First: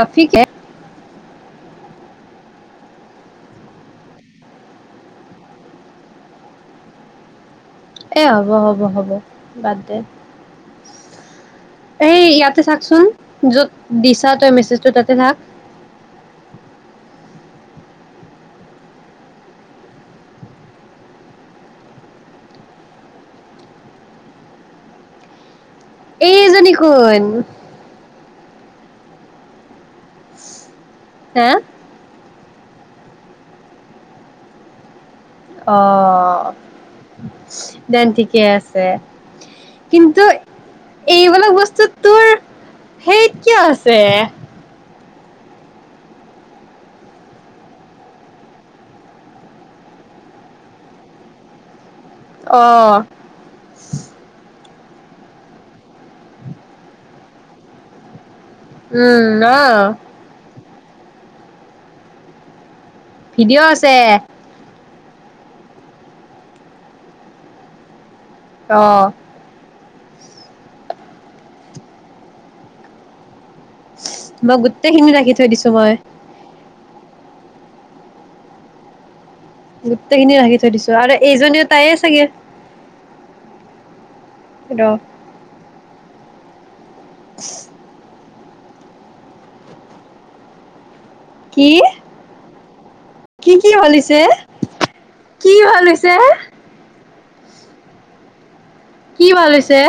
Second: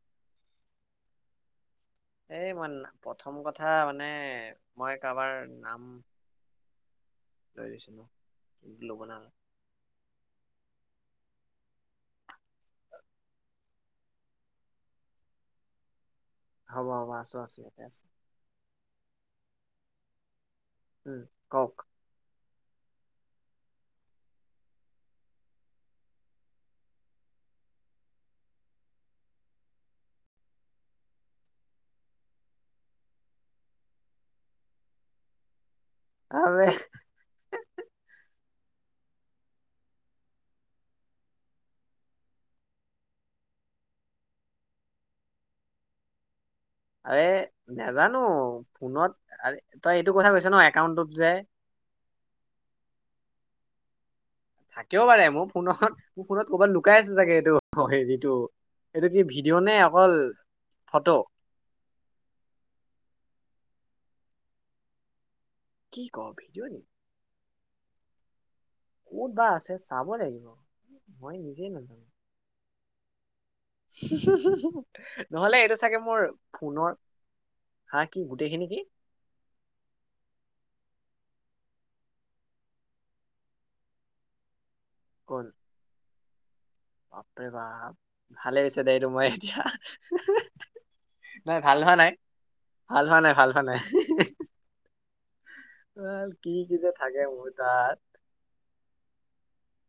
আফিকে এই মই প্ৰথম কথা মানে মই কাৰোবাৰ নাম লৈ দিছিলো। এ হ'ব হ'ব ল'ব হ'ব নালাগে বাদ দে এই ইয়াতে চাকচোন য'ত দিছা তই মেছেজটো তাতে থাক। হ'ব হ'ব আছো আছো ইয়াতে আছো। উম কওক এইজনী কোন হে অ আৰে দেন ঠিকে আছে ছে কিন্তু এইবিলাক বস্তু তোৰ সেইত কিয় আছে এ নাজানো ফোনত তই এইটো কথা কৈছ ন একাউণ্টত যে অহ থাকেও পাৰে মোৰ ফোনত মোৰ ফোনত কৰ'বাত লুকাই আছেো চাগে এইটো হেৰিটো এইটো কি উম অ ভিডিঅ' নে অকল ফটো ভিডিঅ' আছে কি ক ভিডিঅ'ৱে অ ক'ত বা আছে চাবৰ লাগিব মই নিজেই নাজানো মই গোটেইখিনি ৰাখি থৈ নহ'লে দিছো এইটো মই চাগে মোৰ ফোনৰ হা কি গোটেইখিন কি গোটেইখিনি ৰাখি থৈ দিছো আৰু এইজনীও তায়েই চাগে ৰ কল বাপৰে বাপ ভালেই হৈছে দে এইটো মই এতিয়া হে হে হে নাই কি ভাল হোৱা নাই ভাল হোৱা নাই কি ভাল হোৱা কি নাই হি হৈছে হি কি ভাল হি হৈছে আ কি কি যে থাকে মানে তাত কি ভাল হৈছে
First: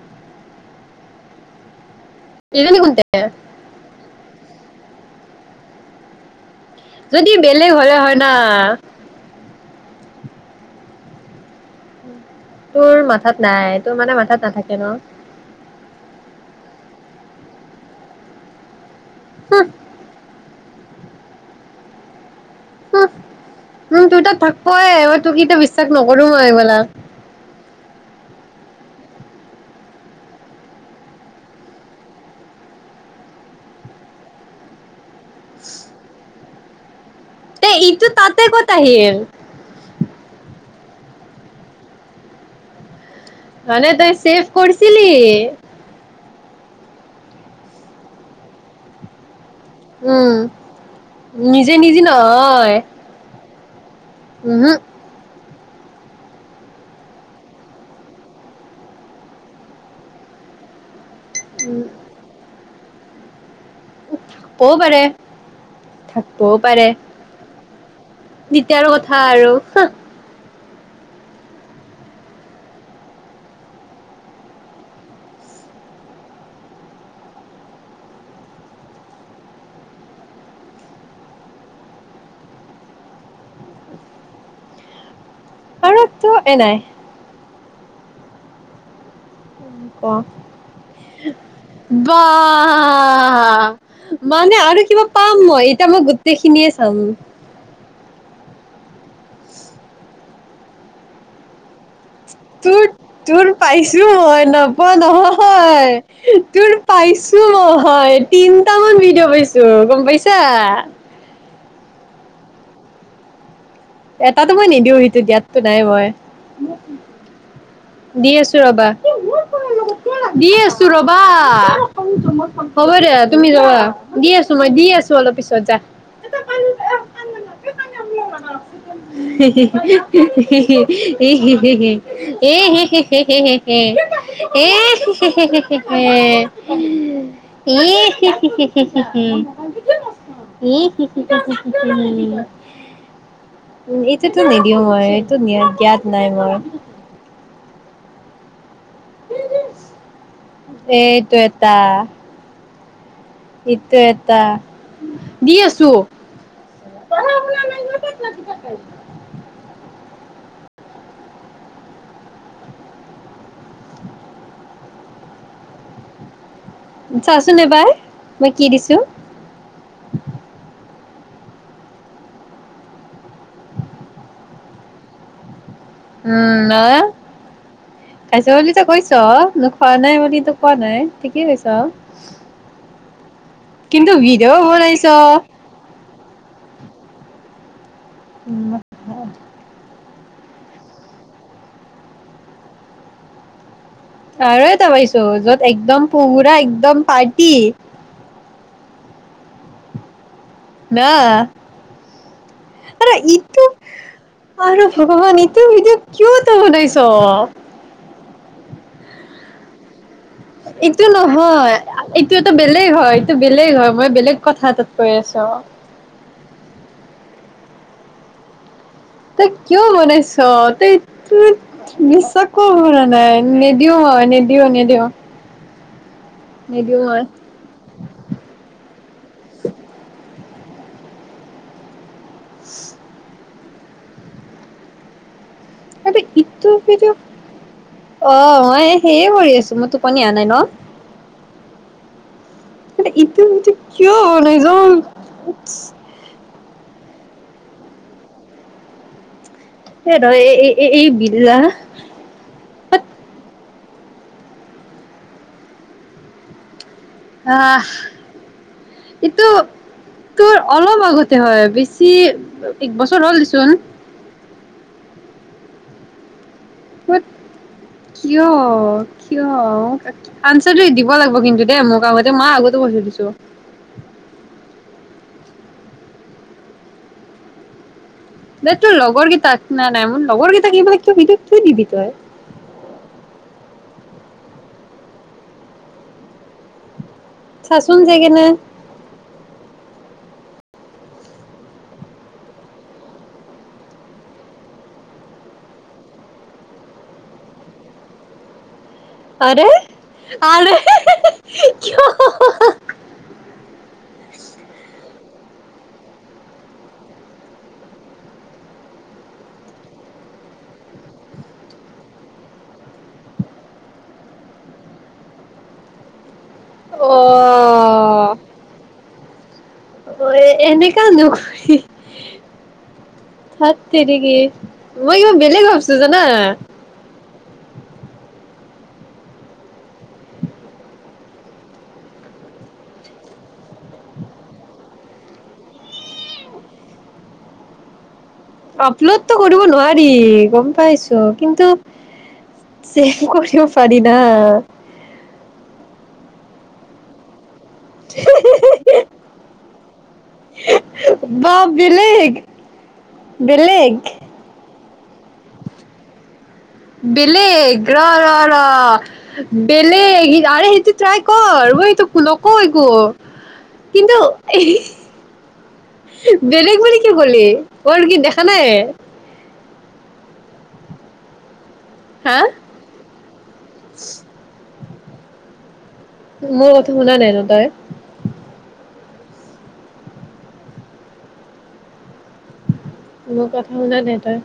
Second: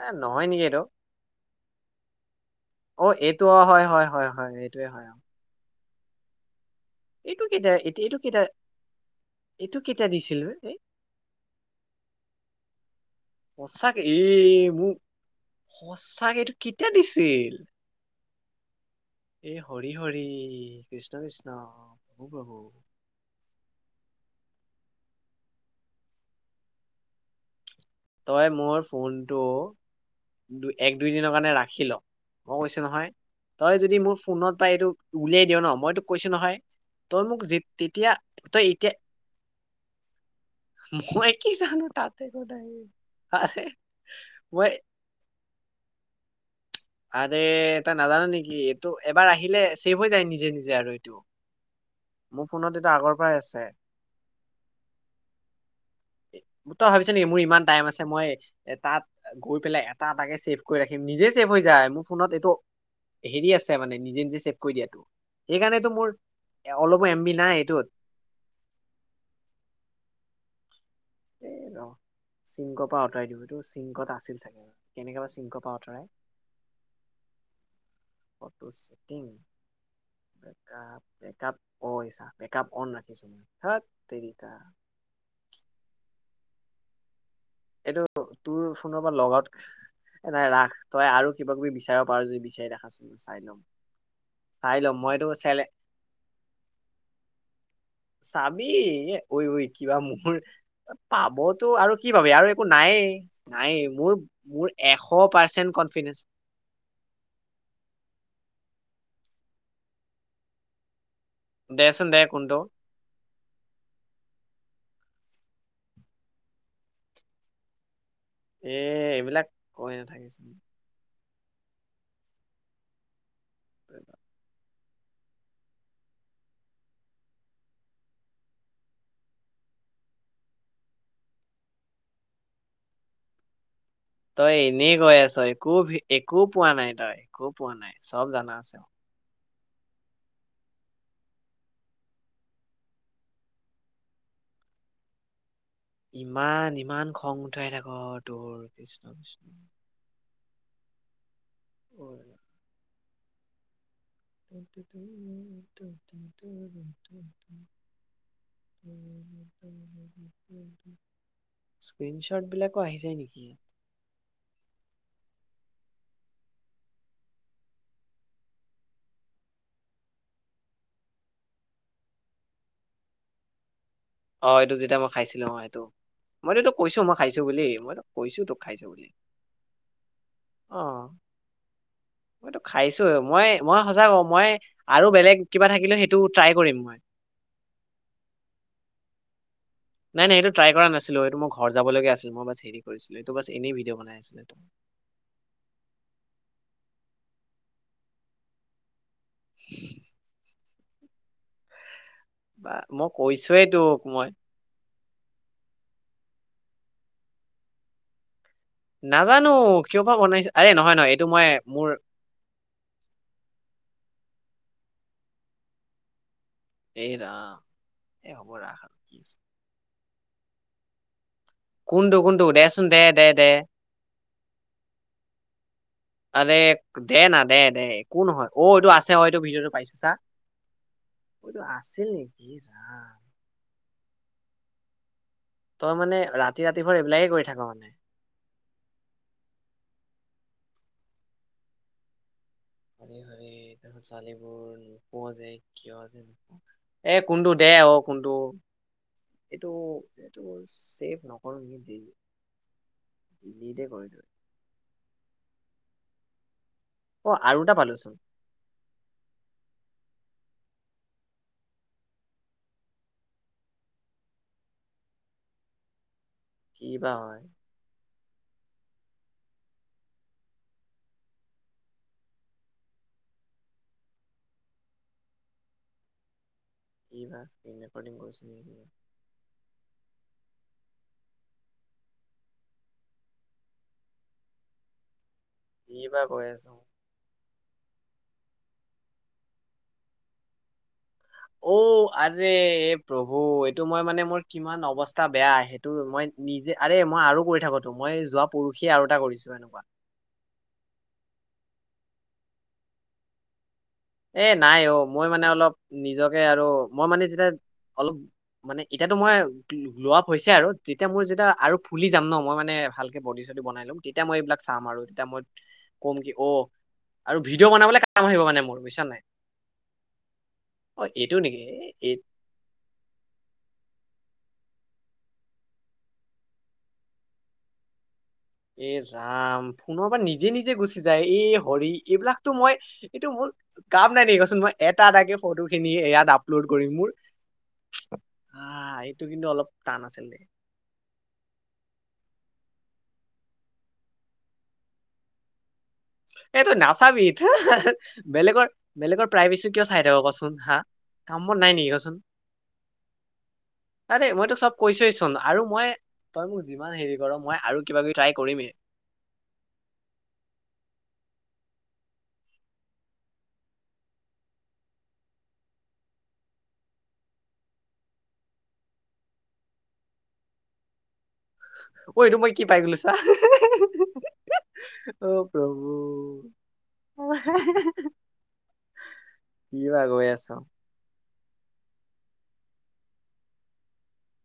এ নহয় নেকি এইটো এইজনী কোনতে অ এইটো অ হয় হয় হয় হয় এইটোয়ে হয় আৰু যদি বেলেগ কেতিয়া হলে এতিয়া হয় এইটো না কেতিয়া এইটো কেতিয়া দিছিল তোৰ মাথাত নাই তোৰ সঁচাকে মানে মাথাত নাথাকে ন তাক এইটো কেতিয়া দিছিল এ হুহ হৰি হৰি কৃষ্ণ কৃষ্ণ হু প্ৰভু হুহ উম তোৰ তাত থাকপৱে মই তোক ইটা বিশ্বাস নকৰো মই এইবেলাক। তই মোৰ ফোনটো দু - এক দুই দিনৰ কাৰণে ৰাখি ল, ম কৈছো নহয় তই যদি মোৰ ফোনত পাই এইটো উলিয়াই দিওঁ ন মই তোক কৈছো নহয় তই মোক যে তে - ইটো তেতিয়া তাতে তই ক'ত এতিয়া আহিল মই কি জানো তাতে কত আহিল। আৰে মানে তই চেভ মই কৰছিলি। আৰে তই নাজানো নেকি এইটো এবাৰ আহি হিলে ছেভ হৈ যায় উম নিজে নিজে আৰু এইটো। নিজে নিজে মোৰ নহয় ফোনত [unintelligible] আগৰ পৰাই আছে। উমহু ম তই ভাবিছ নেকি মোৰ ইমান টাইম আছে, মই তাত গৈ পেলাই এটা এটাকে ছেভ কৰি ৰাখি নিজে ছেভ হৈ যায় মোৰ ফোনত এইটো হেৰি আছে ছে মানে নিজে নিজে ছেভ কৰি হ'বও দিয়াটো, পাৰে সেইকাৰণেটো মোৰ থাকবও পাৰে অলপো এম বি নাই এইটোত তেতিয়া আৰু কথা আৰু হুহ এ ৰ চিংকৰ পৰা অঁতৰাই দিউ, এইটো চিংকত আছিল চাগে, কেনেকে বা চিংকৰ পৰা অঁতৰাই ফটো ছিংক, বেকআপ, বেকআপ অ' এই চা বেকআপ অন ৰাখিছো মই, ধত তেৰিকা। আৰু টো এ নাই এইটো তোৰ ফোনৰ পৰা লগ আউট এ নাই ৰাখ তই আৰু কিবা কিবি বিচাৰ [unintelligible] পাৰ বা যদি বিচাৰি ৰাখাচোন চাই ল'ম মানে চাই আৰু ল'ম কিবা মইতো পাম চেলে মই, এতিয়া মই গোটেইখিনিয়ে চাম। চাবি, ঐ ঐ কিবা মোৰ পাবত টো আৰু কি পাবি আৰু একো তোৰ নায়েই - তোৰ নায়েই পাইছোঁ মোৰ মই মোৰ নপোৱা এশ পাৰ্চেন্ট কনফিডেন্স নহয়, তোৰ পাইছোঁ ম‌ই তিন তিন্‌টামান ভিডিঅ' পাইছোঁ গম পাইছা? দেছোন দে কোনটো? এটাতো মই নিদিওঁ সিটো দিয়াতটো নাই মই। দি আছো এ ৰবা এইবিলাক কৈ [unintelligible] নাথাকিচোন দি আছো ৰবা। [unintelligible] তুমি যোৱা দি আছোঁ, মই দি আছোঁ। অলপ পিছত যা। [unintelligible] [unintelligible] তই এনেই গৈ আছ একো ভি- একো পোৱা নাই তই একো পোৱা নাই চব জানা [unintelligible] আছে। [unintelligible] উ এইটোতো নিদিওঁ মই এইটো নিয়া ইমান, ইমান খং উঠাই থাক [unintelligible] এইটোৱে। তা। ইট। [unintelligible] স্ক্ৰীন শ্বট বিলাকো আহিজায় নেকি? চাচোন এবাৰ মই কি দিছোঁ। অ', এইটো যেতিয়া মই খাইছিলোঁ অ', এইটো। মইতো উম তোক কৈছোঁ আহ মই খাইছোঁ বুলি‌, মই তোক কৈছোঁ খাইছ তোক খাইছো তই বুলি। কৈছ খোৱা নাই বুলি তো কোৱা নাই অ', ঠিকেই কৈছ মইতো খাইছোঁ, মই মই সচা কিন্তু কওঁ মই ভিডিঅ' বনাইছ আৰু বেলেগ কিবা থাকিলে সেইটো ট্ৰাই কৰিম মই। উম। নাই নাই এইটো ট্ৰাই কৰা নাছিলোঁ, এইটো মোৰ ঘৰ যাব লগীয়া আছিল। মই বাছ হেৰি কৰিছিলোঁ, এইটো বাচ এনেই ভিডিঅ বনাই। আছিলো এইটো আৰু এটা পাইছোঁ য'ত একদম পুৰা একদম পাৰ্ট। কি? [unintelligible] নাহ। বা মই আৰু কৈছোৱে ইটো! তোক মই আৰু ভগৱান ইটো ভিডিঅ' কিয়? ত‌ই বনাইছ। নাজানো। কিয় বা বনাইছে আৰে নহয় এইটো মই নহয় মোৰ এইটো এটা বেলেগ হয় এইটো বেলেগ হয় মই বেলেগ। কথা এটাত কৈ আছোঁ অ'। এই ৰাম। এই হ'ব ৰাখ। আৰু কি আছে। তই কিয় বনাইছ? চ তেইত। টুইট, কোনটো কোনটো বিশ্বাস কৰিব দেচোন দে পৰা দে নাই, দে নিদিওঁ ম‌ই নিদিও, নিদিওঁ। দে দে না দে দে একো নহয় অ এইটো আছে অ এইটো ভিডিঅ'টো পাইছো চা। অইটো আছিল নেকি। ইচ ৰাম। তই মানে ৰাতি এইটো ৰাতিভৰ ইটো এইবিলাকে কৰি থাক মানে অ মই সেয়ে কৰি আছো মই টোপনিয়া নাই ন। আ কিন্তু ইটো ভিডিঅ' হ কিয় বনাইছ? ছোৱালীবোৰ নোপোৱা যায় কিয় যে নোপোৱা। এ কোনটো দে অঔ কোনটো। এইটো এই ৰ এইটো এই এই এই চফ বিল্লা নকৰোঁ। দিদে ক এইটো। অ পালোচোন ইটো। তোৰ অলপ আগতে হয় বেছি একবছৰ হ'ল দেচোন। কি বা বাট হয়। কিয় কিয় আনঞ্চ দিব লাগিব কিন্তু দেই মোক আগতে মই আগতে বচি দিছো। এই মাছ দি [unintelligible] দে তোৰ লগৰ কেইটাক না নাই মোৰ লগৰ কেইটাক কিবাগ [unintelligible] কিয় দিবি তই কি বা কৈ আছে চাচোন যায় কিনে অ আৰে প্ৰভু এইটো মই মানে মোৰ কিমান অৱস্থা বেয়া সেইটো মই নিজে আৰে মই আৰু কৰি থাকোতো মই যোৱা পৰ- আৰে আৰে হি হি হি খিয় হাঃ হাঃ হাঃ এ নাই অ মই মানে অলপ নিজকে আৰু মই মানে যেতিয়া অলপ মানে ইতাতো মই লোৱা পইচাই আৰু যেতিয়া মোৰ যেতিয়া আৰু ফুলি যাম ন মই মানে ভালকে বডী চডী বনাই লম তেতিয়া মই এইবিলাক চাম আৰু তেতিয়া মই কম কি অ অ আৰু ভিডিঅ' বনাবলৈ কাম আহিব মানে মোৰ ছ নাই অ এনেকা অ এইটো নেকি নোৰি এই থাত তেৰিকি মই ইমান বেলেগ ভাবছো জানা এ ৰাম ফোনৰ পৰা নিজে নিজে গুচি যায় এই হৰি এইবিলাকতো মই এইটো মোৰ কাম নাই ন কচোন মই এটা এটাকে ফটো খিনি ইয়াত আপলোড কৰিম মোৰ আহ এইটো আপলোডটো কিন্তু কৰিব অলপ টান নোৱাৰি আছিল দে গম পাইছো কিন্তু চেন্দ কৰিব পাৰি না এইটো নাচাবি থা হা হা বেলেগৰ বেলেগৰ প্ৰাইভেচি কিয় চাই থাক কচোন হা কাম বা মন নাই নেকি কচোন বেলেগ বেলেগ মই তোক চব- কৈছোৱেচোন আৰু মই তই মোক যিমান হেৰি কৰ মই আৰু বলেগ কিবা ৰ কিবি ৰ ট্ৰাই ৰ কৰিমেই বেলেগ আৰে সেইটো ট্ৰাই কৰ মই এই তো নকওঁ একো কিন্তু এ বেলেগ বুলি কি কলি গ'ল কি দেখা নাই ঐ এইটো হা মই কি পাই গলো ছা অ প্ৰভ- মোৰ কথা শুনা নাই ন তই? কি বা গৈ আছ মোৰ কথা শুনা নাই তই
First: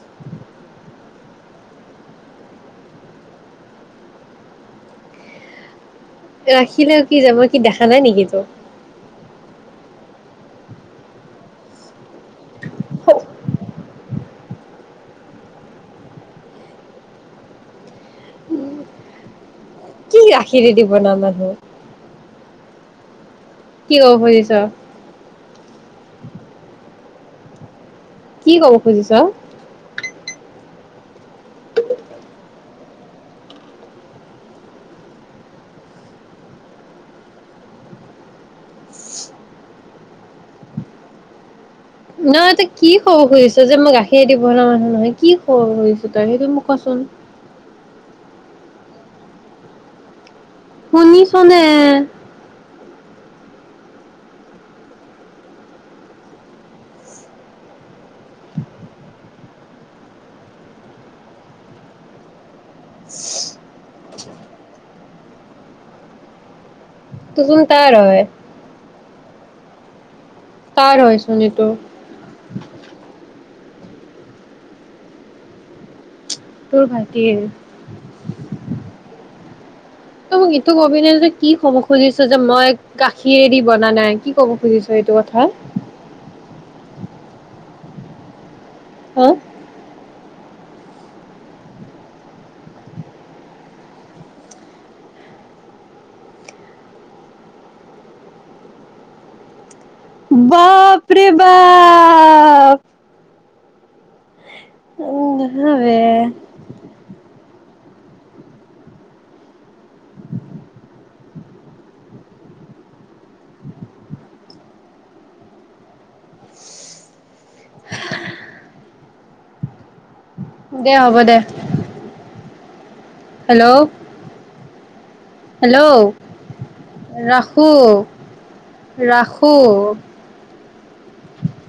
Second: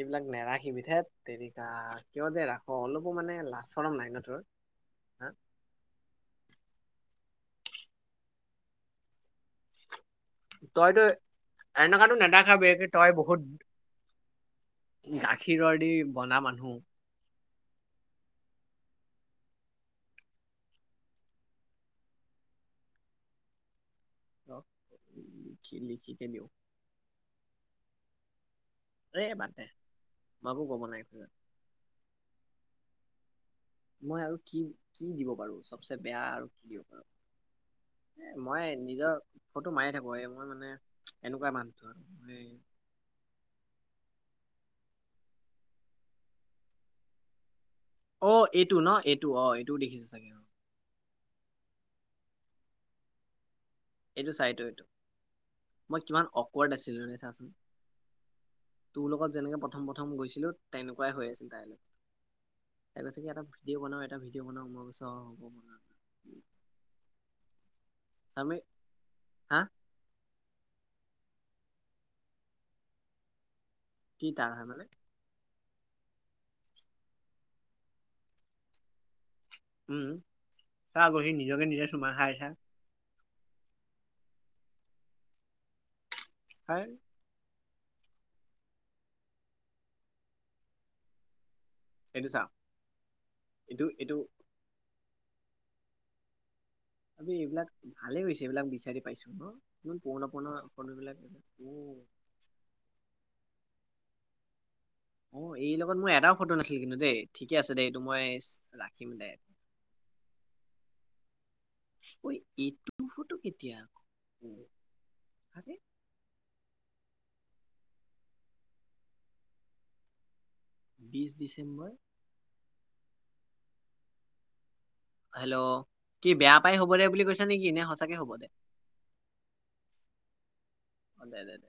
এইবিলাক নেৰাাখিবি ঠেত তেৰিকা কিয় যে ৰাখ অলপো মানে লাজ-চৰম নাই ন তোৰ হা ৰাখিলেও কি যাব কি দেখা নাই নেকি তয় তইতো এনেকুৱাতো নেদেখাবি তই বহুত গাখীৰৰ দি বনা মানুহ কি গাখিৰেদি বনা মানুহ কি ক'ব খুজিছ আহ লিখি লিখিকে দিওঁ কি ক'ব এ খুজিছ বাদ দে [unintelligible] নাই খোজা মই আৰু কি কি দিব পাৰো চবচে বেয়া আৰু কি দিব পাৰো এ মই নিজৰ ফটো মাৰি থাকো এই মই মানে এনেকুৱা মানুহ নহয় তই কি ক'ব খুজিছ যে মই গাখী- খীৰে দি বনা মানুহ নহয় কি কব খুজিছ তই সেইটো মোক কোৱা চোন অ এইটো ন এইটো অ এইটোও দেখিছে চাগে অ শুনিছনে এইটো চাই এইতো এইটো মই কিমান অকৱাৰড আছিলোনে চাচোন তোৰ লগত যেনেকে প্ৰথম প্ৰথম গৈছিলো তেনেকুৱাই হৈ আছিল তাই লগত কাইলৈ চাগে এটা ভিডিঅ' বনাওয়ে এটা ভিডিঅ' বনাও মই গৈছো অ হ'ব দৰকাৰ নাই তাৰ হয় চামে হা তাৰ হয়চোন এইটো কি তাৰ হয় মানে তোৰ ভাইটিৰ উম তই মোক ইটো চা কবি নে আকৌ যে সি কি নিজকে কব নিজে চুমা খুজিছ খাই যে চা মই কা খিয়েদি বনা নাই কি ক'ব খুজিছ এইটো কথা হয় ক এইটো চা এইটো এইটো আমি এইবিলাক ভালে হৈছে এইবিলাক বিচাৰি পাইছো ন ইমান পুৰণা পুৰণা ফটোবিলাক বাপৰে অ বাপ অ এই লগত বে মোৰ এটাও ফটো নাছিল কিন্তু দেই ঠিকে আছে দেই মইচ ৰাখিম দে ঐ এইটো ফটো কেতিয়া আকৌ হা হ'ব বিশ দে ডিচেম্বৰ হেল্ল' হেল্ল' কি বেয়া পাই হব দে বুলি কৈছা নেকি ৰাখো নে সঁচাকে হব দে। ৰাখো অ দে দে দে।